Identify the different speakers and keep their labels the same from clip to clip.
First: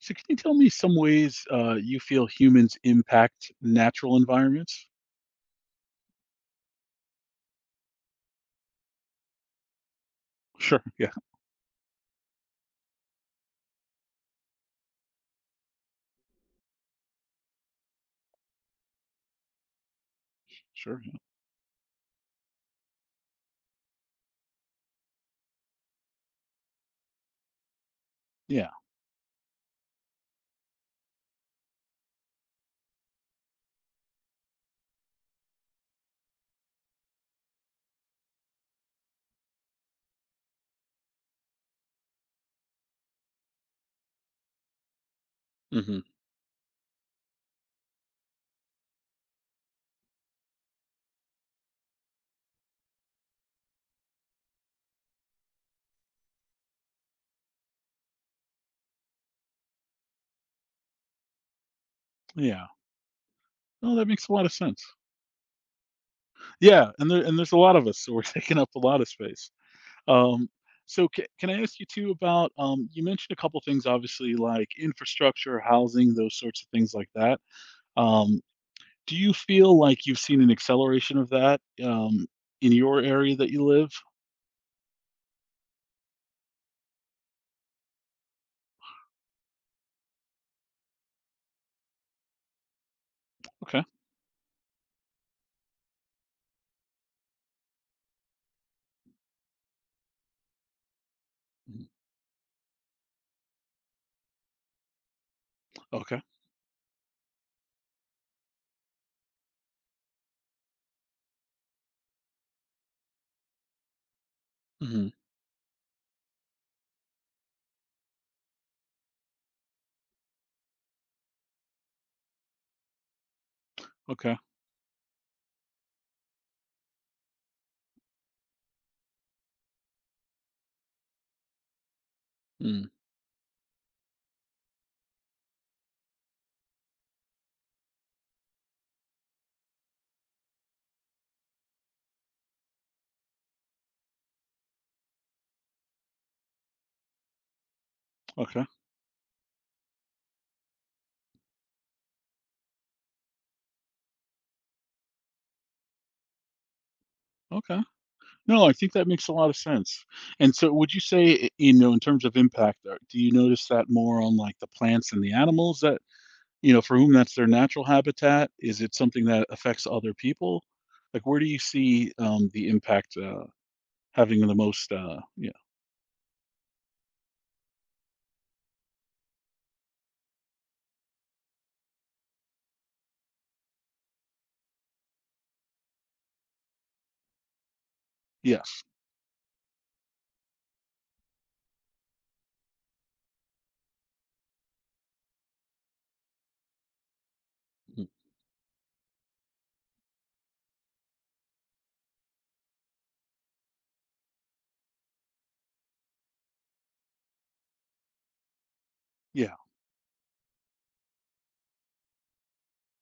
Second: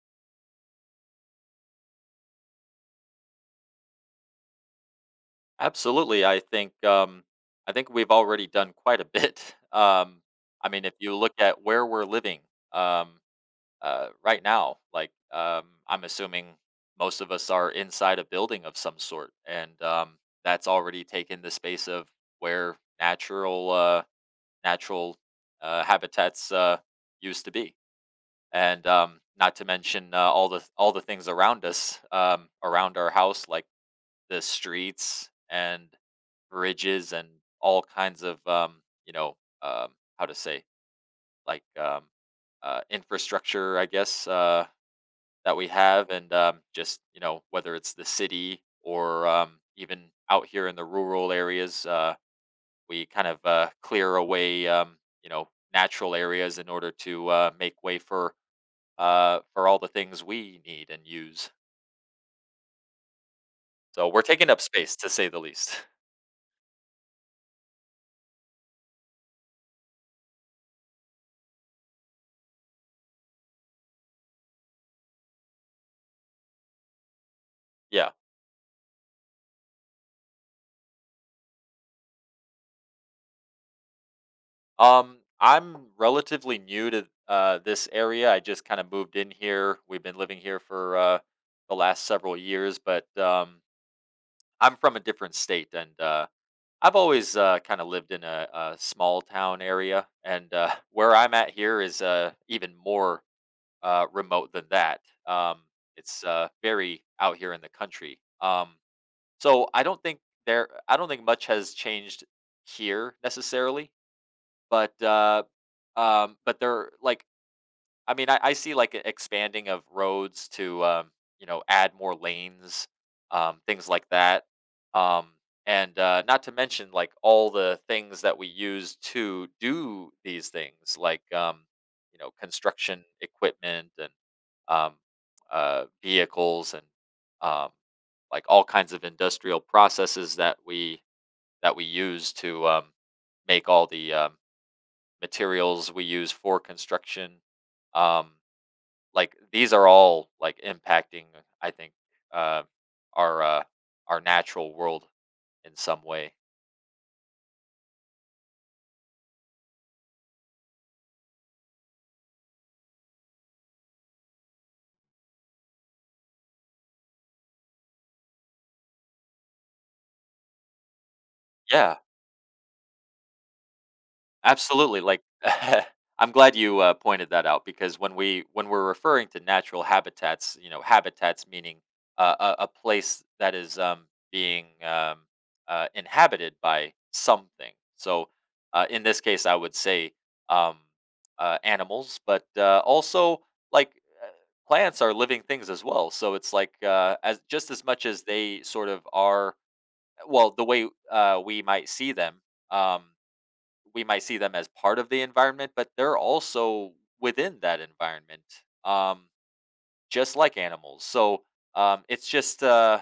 Speaker 1: So can you tell me some ways you feel humans impact natural environments?
Speaker 2: Absolutely. I think we've already done quite a bit. I
Speaker 1: Sure.
Speaker 2: mean, if
Speaker 1: Yeah.
Speaker 2: you look at where we're living um, right now, like I'm assuming most of us are inside a building of some sort, and that's
Speaker 1: Sure.
Speaker 2: already taken the space of where natural habitats used to be,
Speaker 1: Yeah.
Speaker 2: and not to mention all the things around us, around our house, like the streets and bridges and all kinds of you know um, how to say, like, infrastructure, I guess, that we
Speaker 1: Hmm.
Speaker 2: have. And just, whether it's the city or even out here in the rural areas, we kind of clear away, you know natural areas in order to make way for all the things we need and use.
Speaker 1: Yeah. No, that
Speaker 2: So we're
Speaker 1: makes a lot
Speaker 2: taking
Speaker 1: of
Speaker 2: up
Speaker 1: sense.
Speaker 2: space, to say the least.
Speaker 1: Yeah, and there's a lot of us, so we're taking up a lot of space. Um, so ca can I ask you too about you mentioned a couple things, obviously, like infrastructure, housing, those sorts of things like that.
Speaker 2: Yeah.
Speaker 1: Um, do you feel like you've seen an acceleration of that in your area that you live?
Speaker 2: I'm relatively new to this area. I just kind of moved in here. We've been living here for the last several years, but
Speaker 1: Okay.
Speaker 2: I'm from a different state, and I've always kind of lived in a small town area. And where I'm at here
Speaker 1: Mhm.
Speaker 2: is even more remote than that. Um,
Speaker 1: Okay.
Speaker 2: it's very out here in the country. So I don't think there. I don't think much has changed here necessarily. But,
Speaker 1: Hmm.
Speaker 2: uh, but they're like, I mean, I see like a expanding of roads to, add more lanes, things like
Speaker 1: Okay.
Speaker 2: that. Um, and not to mention like all the things that we use to do these things, like,
Speaker 1: Mm.
Speaker 2: construction equipment and um, vehicles and um, like all kinds of industrial processes that we use to make all the materials we use for construction. Um,
Speaker 1: Okay.
Speaker 2: like these are all like impacting, I think, uh, our uh, our natural world in some way.
Speaker 1: Okay. No, I think that makes a lot of sense. And so would you say, in terms of impact, do you notice that more on like the plants and the animals that, for whom that's their natural habitat? Is it something that affects other people? Like, where do you
Speaker 2: Yeah.
Speaker 1: see the impact having the most?
Speaker 2: Absolutely, like,
Speaker 1: Yeah.
Speaker 2: I'm glad you, pointed that out, because when we're referring to natural habitats, you know, habitats meaning a place that is, being, inhabited by something. So,
Speaker 1: Yes.
Speaker 2: in this case, I would say, um, animals, but, also, like, uh, plants are living things as well, so it's like, as just as much
Speaker 1: Mhm.
Speaker 2: as they sort of are, well, the way, um we might see them as part of the environment, but they're also within that environment, um,
Speaker 1: Yeah.
Speaker 2: just like animals. So it's just,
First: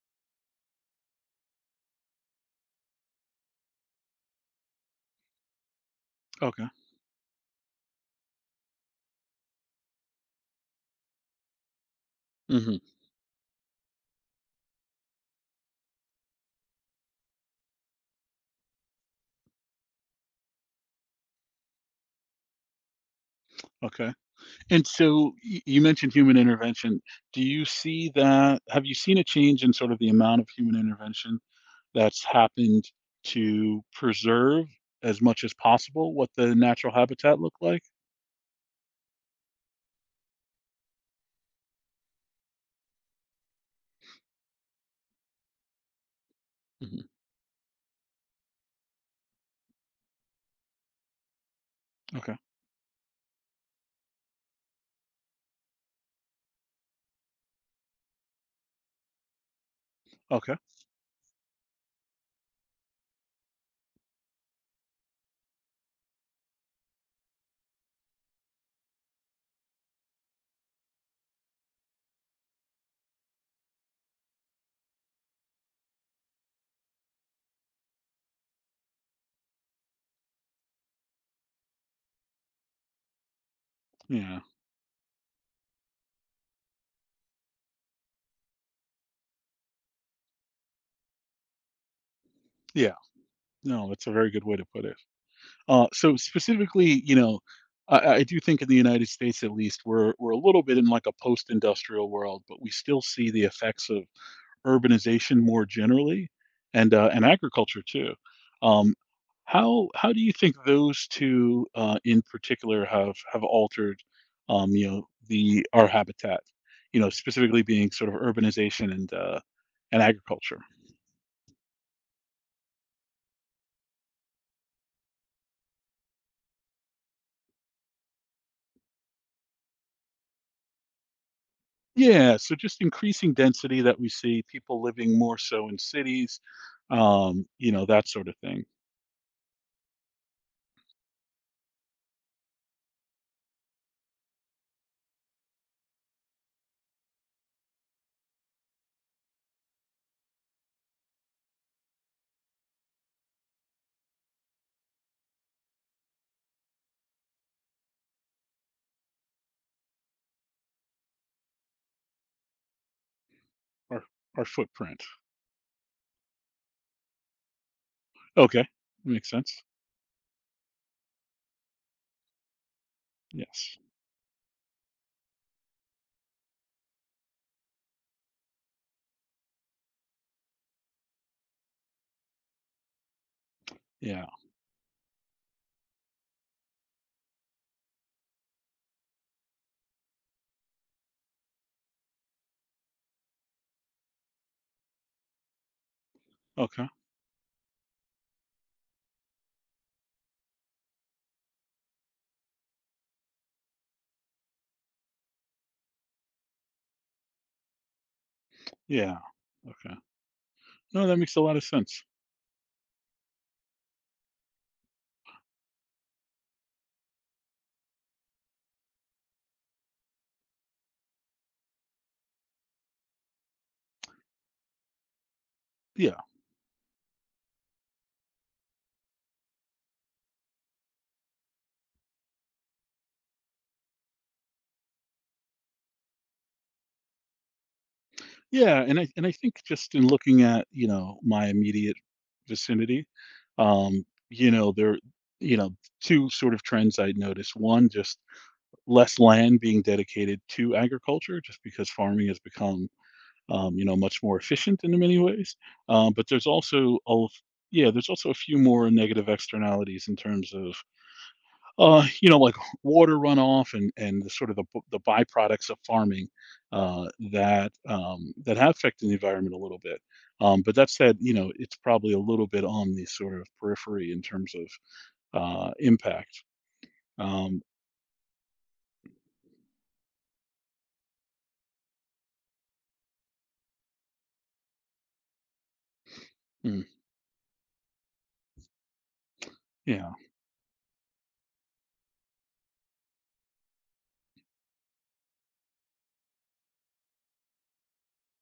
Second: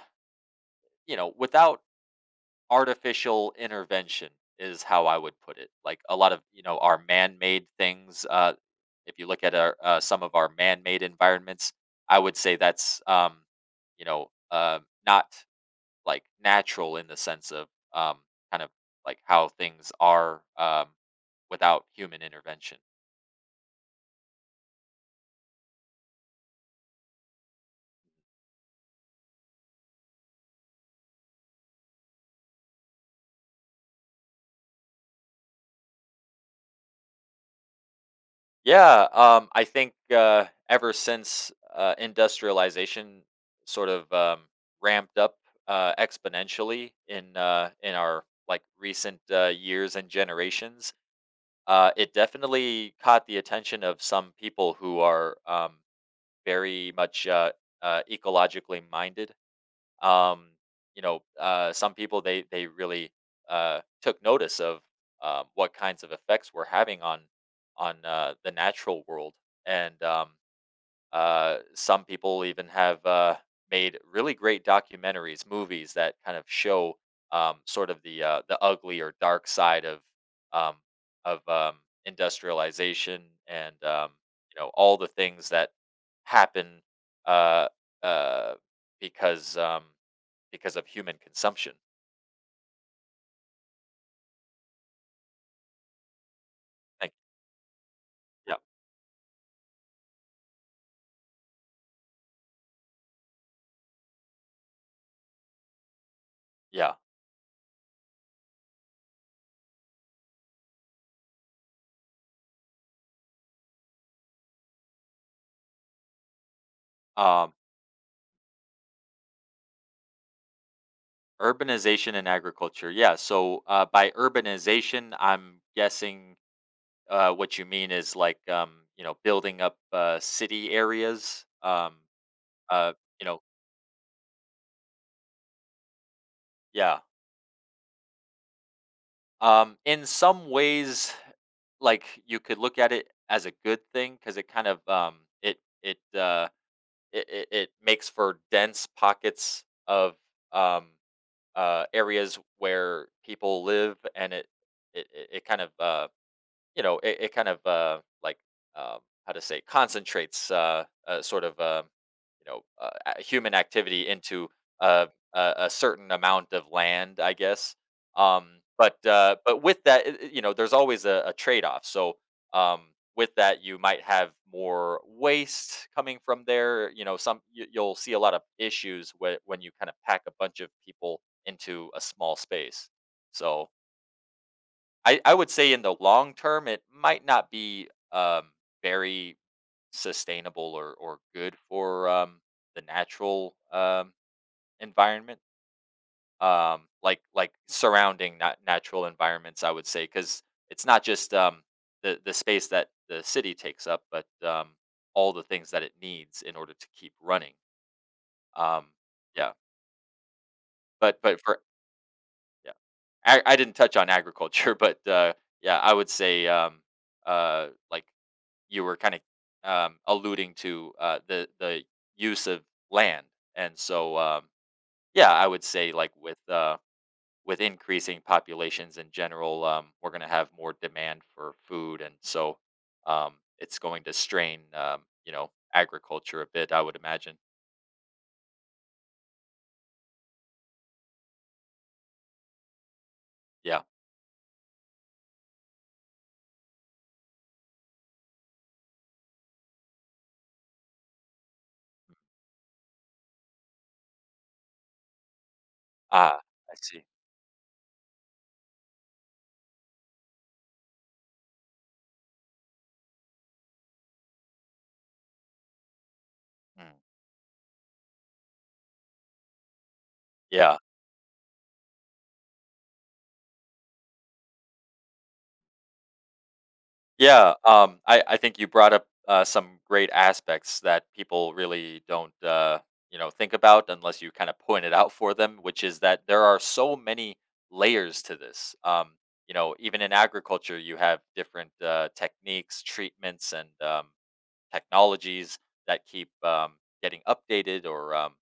Speaker 2: without artificial intervention is how I would put it. Like a lot of,
Speaker 1: Okay.
Speaker 2: our man made things. If you look at some of our man made environments, I would say
Speaker 1: Hmm.
Speaker 2: that's, you know, uh, not like natural in the sense of um, kind of like how things are without human intervention.
Speaker 1: Okay. And so you mentioned human intervention. Do you see that? Have you seen a change in sort of the amount of human intervention that's happened to preserve as much as possible what the natural habitat looked like?
Speaker 2: Yeah, I think ever since industrialization sort of ramped up exponentially
Speaker 1: Mhm.
Speaker 2: in our like recent years and generations, it
Speaker 1: Okay.
Speaker 2: definitely caught the attention of some people who are very much ecologically minded. um,
Speaker 1: Okay.
Speaker 2: some people, they really took notice of what kinds of effects we're having on the natural world. And some people even have made really great documentaries, movies that kind of show, sort of, the ugly or dark side of um, of um, industrialization and
Speaker 1: Yeah.
Speaker 2: all the things that happen uh, uh, because um, because of human consumption.
Speaker 1: Yeah. No, that's a very good way to put it. So specifically,
Speaker 2: Thank
Speaker 1: I do
Speaker 2: Yep,
Speaker 1: think in the United States, at least, we're a little bit in like a post-industrial world, but we still see the effects of urbanization more generally
Speaker 2: yeah. Yeah.
Speaker 1: and and agriculture too. Um, how do you think those two in particular have altered the our habitat? You know,
Speaker 2: Um,
Speaker 1: specifically being sort of urbanization and and agriculture.
Speaker 2: Urbanization and agriculture, yeah. So, by urbanization, I'm guessing, what you mean is, like, building up, city areas,
Speaker 1: Yeah, so just
Speaker 2: uh, you
Speaker 1: increasing
Speaker 2: know.
Speaker 1: density that we see, people living more so in cities,
Speaker 2: Yeah.
Speaker 1: that sort of thing.
Speaker 2: In some ways, like, you could look at it as a good thing, because it kind of, it it, it it it makes for dense pockets of, um areas where people live, and it kind of, like, um, how to say, concentrates sort of you know uh, human
Speaker 1: Our
Speaker 2: activity
Speaker 1: our
Speaker 2: into
Speaker 1: footprint.
Speaker 2: uh, a certain amount of land, I guess. Um,
Speaker 1: Okay,
Speaker 2: but
Speaker 1: makes
Speaker 2: uh, but
Speaker 1: sense.
Speaker 2: with that, there's always a trade-off. So um, with that, you
Speaker 1: Yes.
Speaker 2: might have more waste coming from there. You know, some You'll see a lot of issues when you kind of pack a bunch of people into a small space. So
Speaker 1: Yeah.
Speaker 2: I would say in the long term, it might not be, very sustainable, or good for, the natural, environment,
Speaker 1: Okay.
Speaker 2: like surrounding natural environments, I would say, because it's not just, the space that the city takes up, but, all the things that it needs in order to keep running. um,
Speaker 1: Yeah.
Speaker 2: yeah.
Speaker 1: Okay. No, that makes
Speaker 2: But
Speaker 1: a lot
Speaker 2: for
Speaker 1: of sense.
Speaker 2: Yeah, I didn't touch on agriculture, but, yeah, I would say, like you were kind of alluding to the use of land. And so yeah, I would say, like,
Speaker 1: Yeah.
Speaker 2: with increasing populations in general, we're going to have more demand for food, and so um, it's going to strain, agriculture a bit. I would imagine.
Speaker 1: Yeah, and I think just in looking at, you know, my immediate vicinity,
Speaker 2: Yeah.
Speaker 1: um, you know, there you know, 2 sort of trends I'd noticed. One, just less land being dedicated to agriculture just because farming has become, much more efficient in many ways. But
Speaker 2: Ah,
Speaker 1: there's
Speaker 2: I
Speaker 1: also
Speaker 2: see.
Speaker 1: a yeah, there's also a few more negative externalities in terms of uh, you know, like water runoff and the sort of the byproducts of farming
Speaker 2: Mm.
Speaker 1: uh, that have affected the environment a little bit. But
Speaker 2: Yeah.
Speaker 1: that said, it's probably a little bit on the sort of periphery in terms of impact.
Speaker 2: Yeah,
Speaker 1: Um,
Speaker 2: I think you brought up some great aspects that people really don't, think about unless you kind of point it out for them, which is that there are
Speaker 1: mm,
Speaker 2: so many layers to this. You know, even
Speaker 1: yeah,
Speaker 2: in agriculture, you have different techniques, treatments, and technologies that keep getting updated, or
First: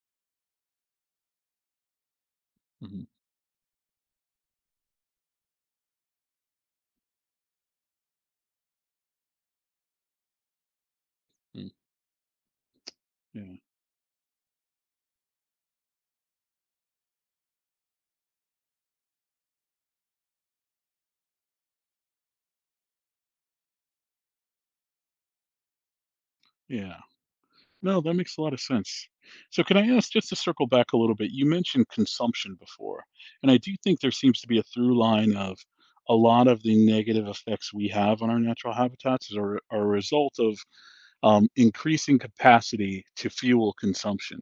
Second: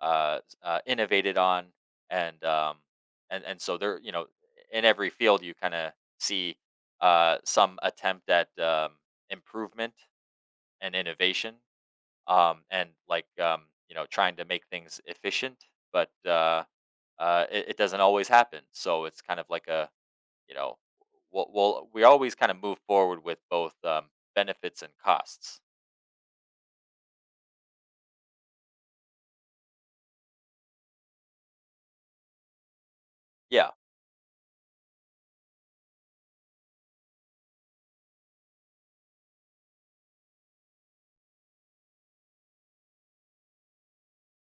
Speaker 2: uh, innovated on. and um,
Speaker 1: mhm,
Speaker 2: and and so there, in every field you kind of see some attempt at improvement and innovation,
Speaker 1: mm,
Speaker 2: and like,
Speaker 1: yeah,
Speaker 2: trying to make things efficient, but it doesn't always happen. So it's kind of like a you know, we'll we always kind of move forward with both, benefits and costs.
Speaker 1: yeah. No, that makes a lot of sense. So, can I ask just to circle back a little bit? You mentioned consumption before, and I
Speaker 2: Yeah,
Speaker 1: do think there seems to be a through line of a lot of the negative effects we have on our natural habitats are, a result of increasing capacity to fuel consumption.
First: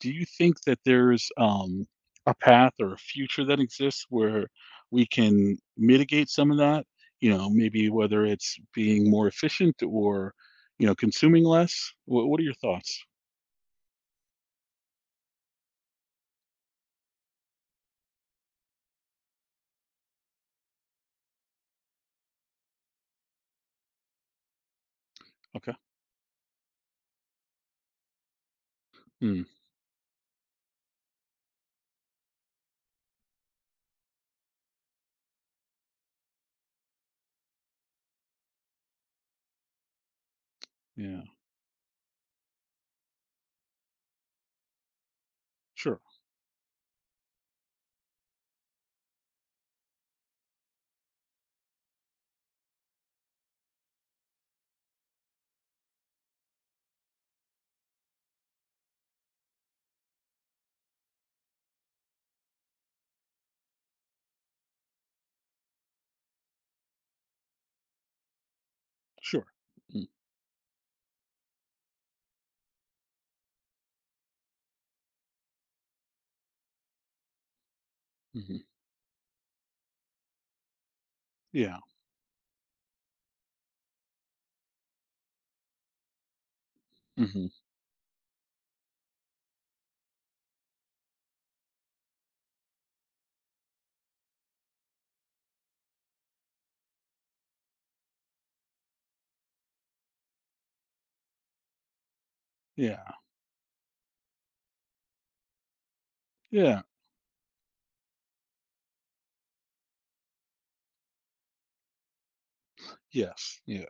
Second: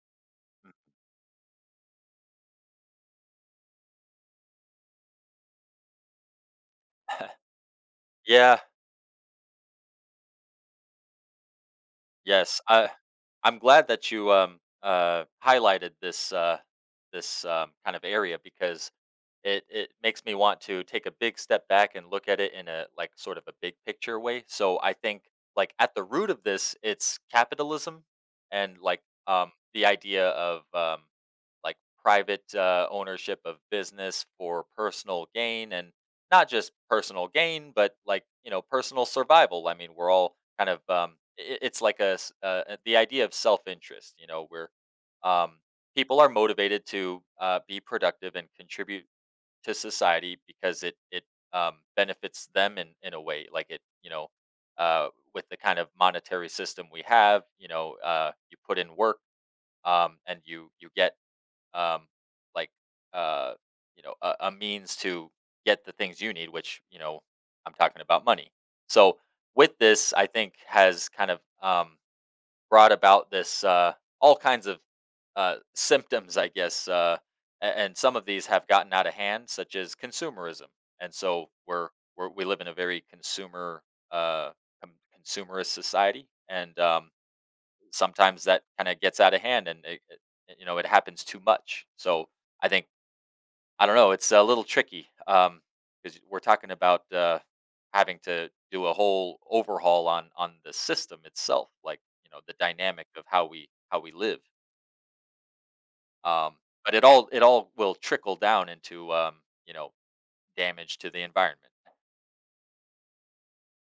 Speaker 1: Do you think that there's a path or a future that exists where we can mitigate some of that? Maybe whether
Speaker 2: yeah.
Speaker 1: it's being more efficient or, consuming less? What are your
Speaker 2: Yes,
Speaker 1: thoughts?
Speaker 2: I'm glad that you highlighted this kind of area, because it makes me want to take a big step back and look at it in a, like, sort of a big picture way. So I think,
Speaker 1: Okay.
Speaker 2: like, at the root of this, it's capitalism, and, like,
Speaker 1: Mm.
Speaker 2: the idea of, like, private ownership of business for personal gain. And not just personal gain, but, like, personal survival, I mean, we're all kind of,
Speaker 1: Yeah.
Speaker 2: I it's like a, the idea of self-interest, you know, where um,
Speaker 1: Sure.
Speaker 2: people are motivated to be productive and contribute to society, because it benefits them in a way, like it. Uh, with the kind of monetary system we have, you know, you put in work, and you get, um, like uh, a means to get the things you need, which I'm talking about money. So
Speaker 1: Sure.
Speaker 2: with
Speaker 1: Mm,
Speaker 2: this, I think, has kind of brought about this, all kinds of symptoms I guess, a- and some of these
Speaker 1: mhm.
Speaker 2: have gotten out of hand, such as consumerism. And so
Speaker 1: Yeah.
Speaker 2: we live in a very uh, com- consumerist society. And
Speaker 1: Mhm.
Speaker 2: sometimes that kind of gets out of hand, and it happens too much. So I think, I don't know, it's a little tricky, because we're talking about, having to do a whole overhaul on the system itself, like, you know, the dynamic
Speaker 1: Yeah.
Speaker 2: of how we live. um
Speaker 1: Yeah.
Speaker 2: but it all will trickle down into, you know, damage to the environment.
Speaker 1: Yes. Yeah.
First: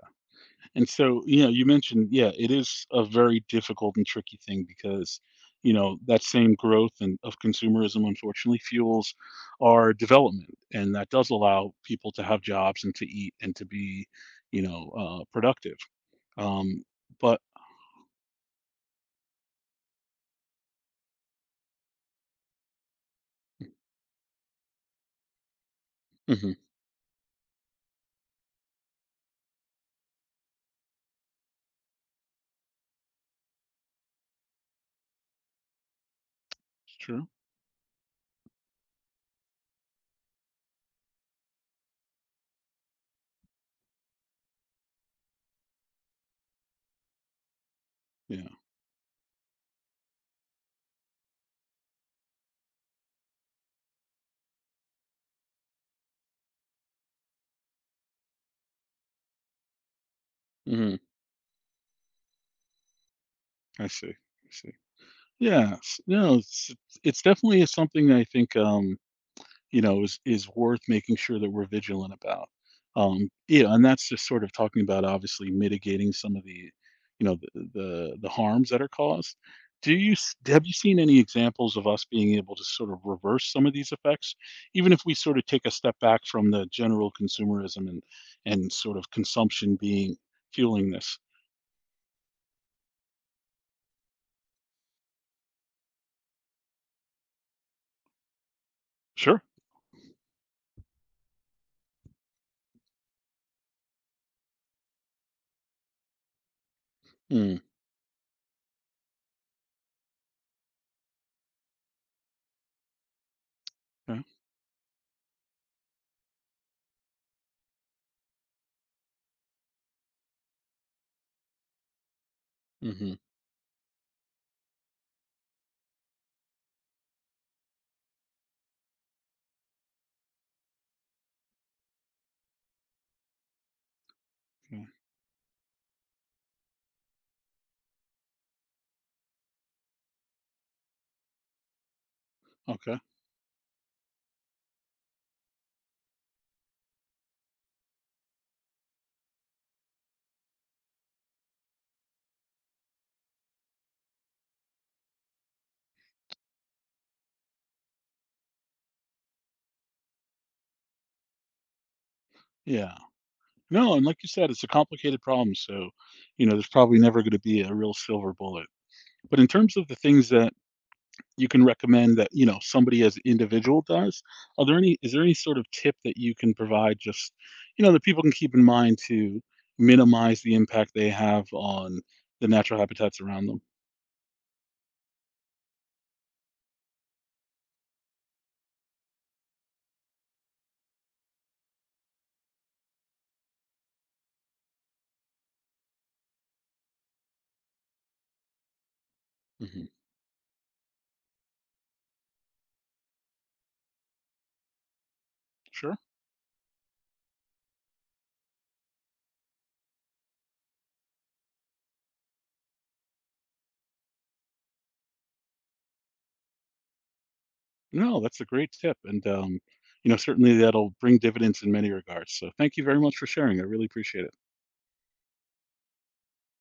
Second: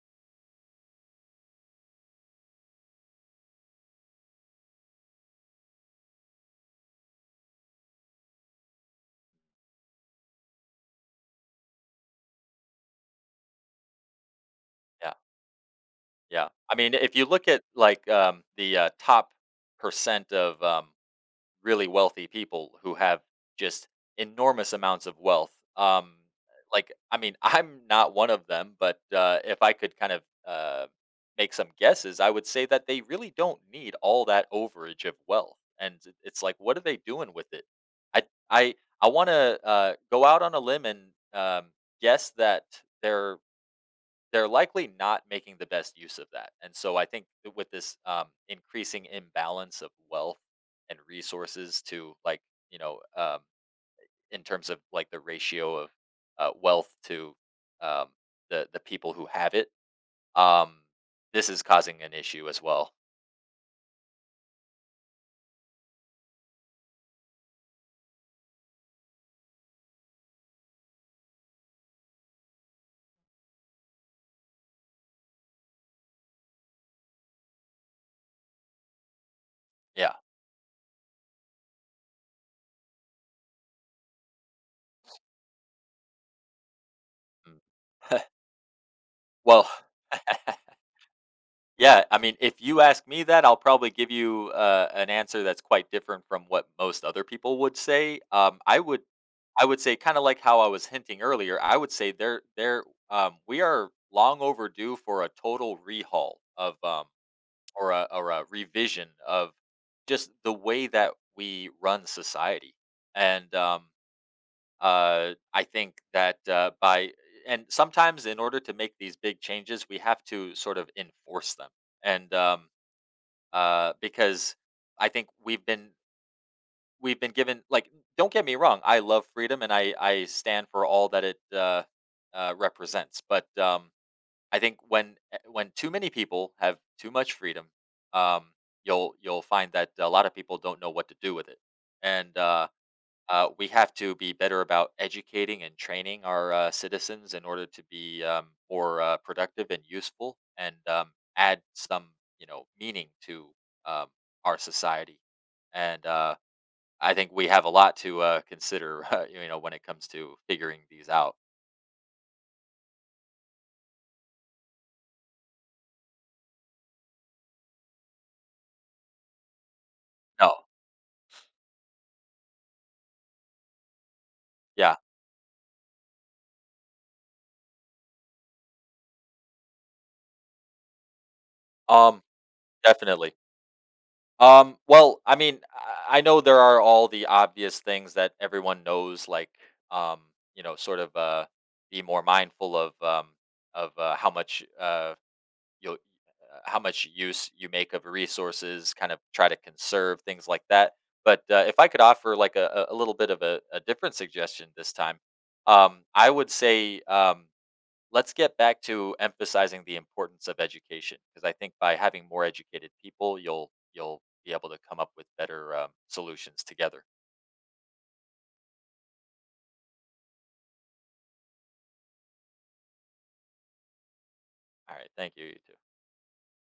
Speaker 1: And so, you mentioned, yeah, it is a very difficult and tricky thing because, that same growth and of consumerism unfortunately fuels our development, and that does allow people to have jobs and to eat and to be,
Speaker 2: Yeah.
Speaker 1: productive.
Speaker 2: Yeah, I
Speaker 1: Um,
Speaker 2: mean, if you
Speaker 1: but
Speaker 2: look at, like, the top percent of, really wealthy people who have just enormous amounts of wealth.
Speaker 1: Mhm.
Speaker 2: Like, I mean, I'm not one of them, but if I could kind of uh, make some guesses, I would say that they really don't need all that overage of wealth. And it- it's like, what are
Speaker 1: It's
Speaker 2: they
Speaker 1: true.
Speaker 2: doing with it? I, I, I want to go out on a limb and, um, guess that they're they're likely not making the best use of that. And so I think that with this,
Speaker 1: Yeah.
Speaker 2: increasing imbalance of wealth and resources to, like, you know, um, in terms of, like, the ratio of wealth to, um, the people who have it, um,
Speaker 1: Hmm.
Speaker 2: this is causing an issue as well.
Speaker 1: I see. I see. Yes. No, it's definitely is something that I think, is worth making sure that we're vigilant about. Yeah, and that's just sort of talking about obviously mitigating some of the, you know, the harms that are caused.
Speaker 2: Yeah.
Speaker 1: Have you seen any examples of us being able to sort of reverse some of these effects, even if we sort of take a step back from the general consumerism and
Speaker 2: Mm.
Speaker 1: sort of
Speaker 2: Well,
Speaker 1: consumption being fueling this?
Speaker 2: yeah, I mean, if you ask me that, I'll probably give you an answer that's quite different from what most other people would say.
Speaker 1: Sure.
Speaker 2: I would say, kind of like how I was hinting earlier. I would say, we are long overdue for a total rehaul of,
Speaker 1: Mm.
Speaker 2: or a revision of just the way that we run society, and
Speaker 1: Okay.
Speaker 2: I think that by and sometimes in order to make these big changes, we have to sort of enforce them, and
Speaker 1: Hmm.
Speaker 2: because, I think we've been given, like, don't get me wrong, I love freedom and I stand for all that it represents, but I think when, when too many people have too much freedom, um, you'll find that a lot of people don't know what to do with it, and
Speaker 1: Okay.
Speaker 2: we have to be better about educating and training our citizens in order to be, more productive and useful, and add some, you know, meaning to um, our society, and I think we have a lot to consider, you know, when it comes to figuring these out.
Speaker 1: Yeah. No, and like you said, it's a complicated problem, so, there's probably never gonna be a real silver bullet. But in terms of the things that
Speaker 2: No.
Speaker 1: you can recommend that, somebody as an individual does, are there
Speaker 2: Yeah.
Speaker 1: any is there any sort of tip that you can provide just, that people can keep in mind to minimize the impact they have on
Speaker 2: um
Speaker 1: the natural habitats
Speaker 2: Definitely.
Speaker 1: around them?
Speaker 2: Well, I mean, I know there are all the obvious things that everyone knows, like, um, sort of, be more mindful of, of how much you'll how much use you make of resources. Kind of try to
Speaker 1: Mhm.
Speaker 2: conserve things like that. But if I could offer, like, a little bit of a different suggestion this time,
Speaker 1: Sure.
Speaker 2: I would say, let's get back to emphasizing the importance of education, because I think by having more educated people, you'll be able to come up with better solutions together.
Speaker 1: No, that's a great tip, and, certainly that'll bring dividends in many regards, so thank you very much for sharing, I really appreciate it.
Speaker 2: All right, thank you. You too.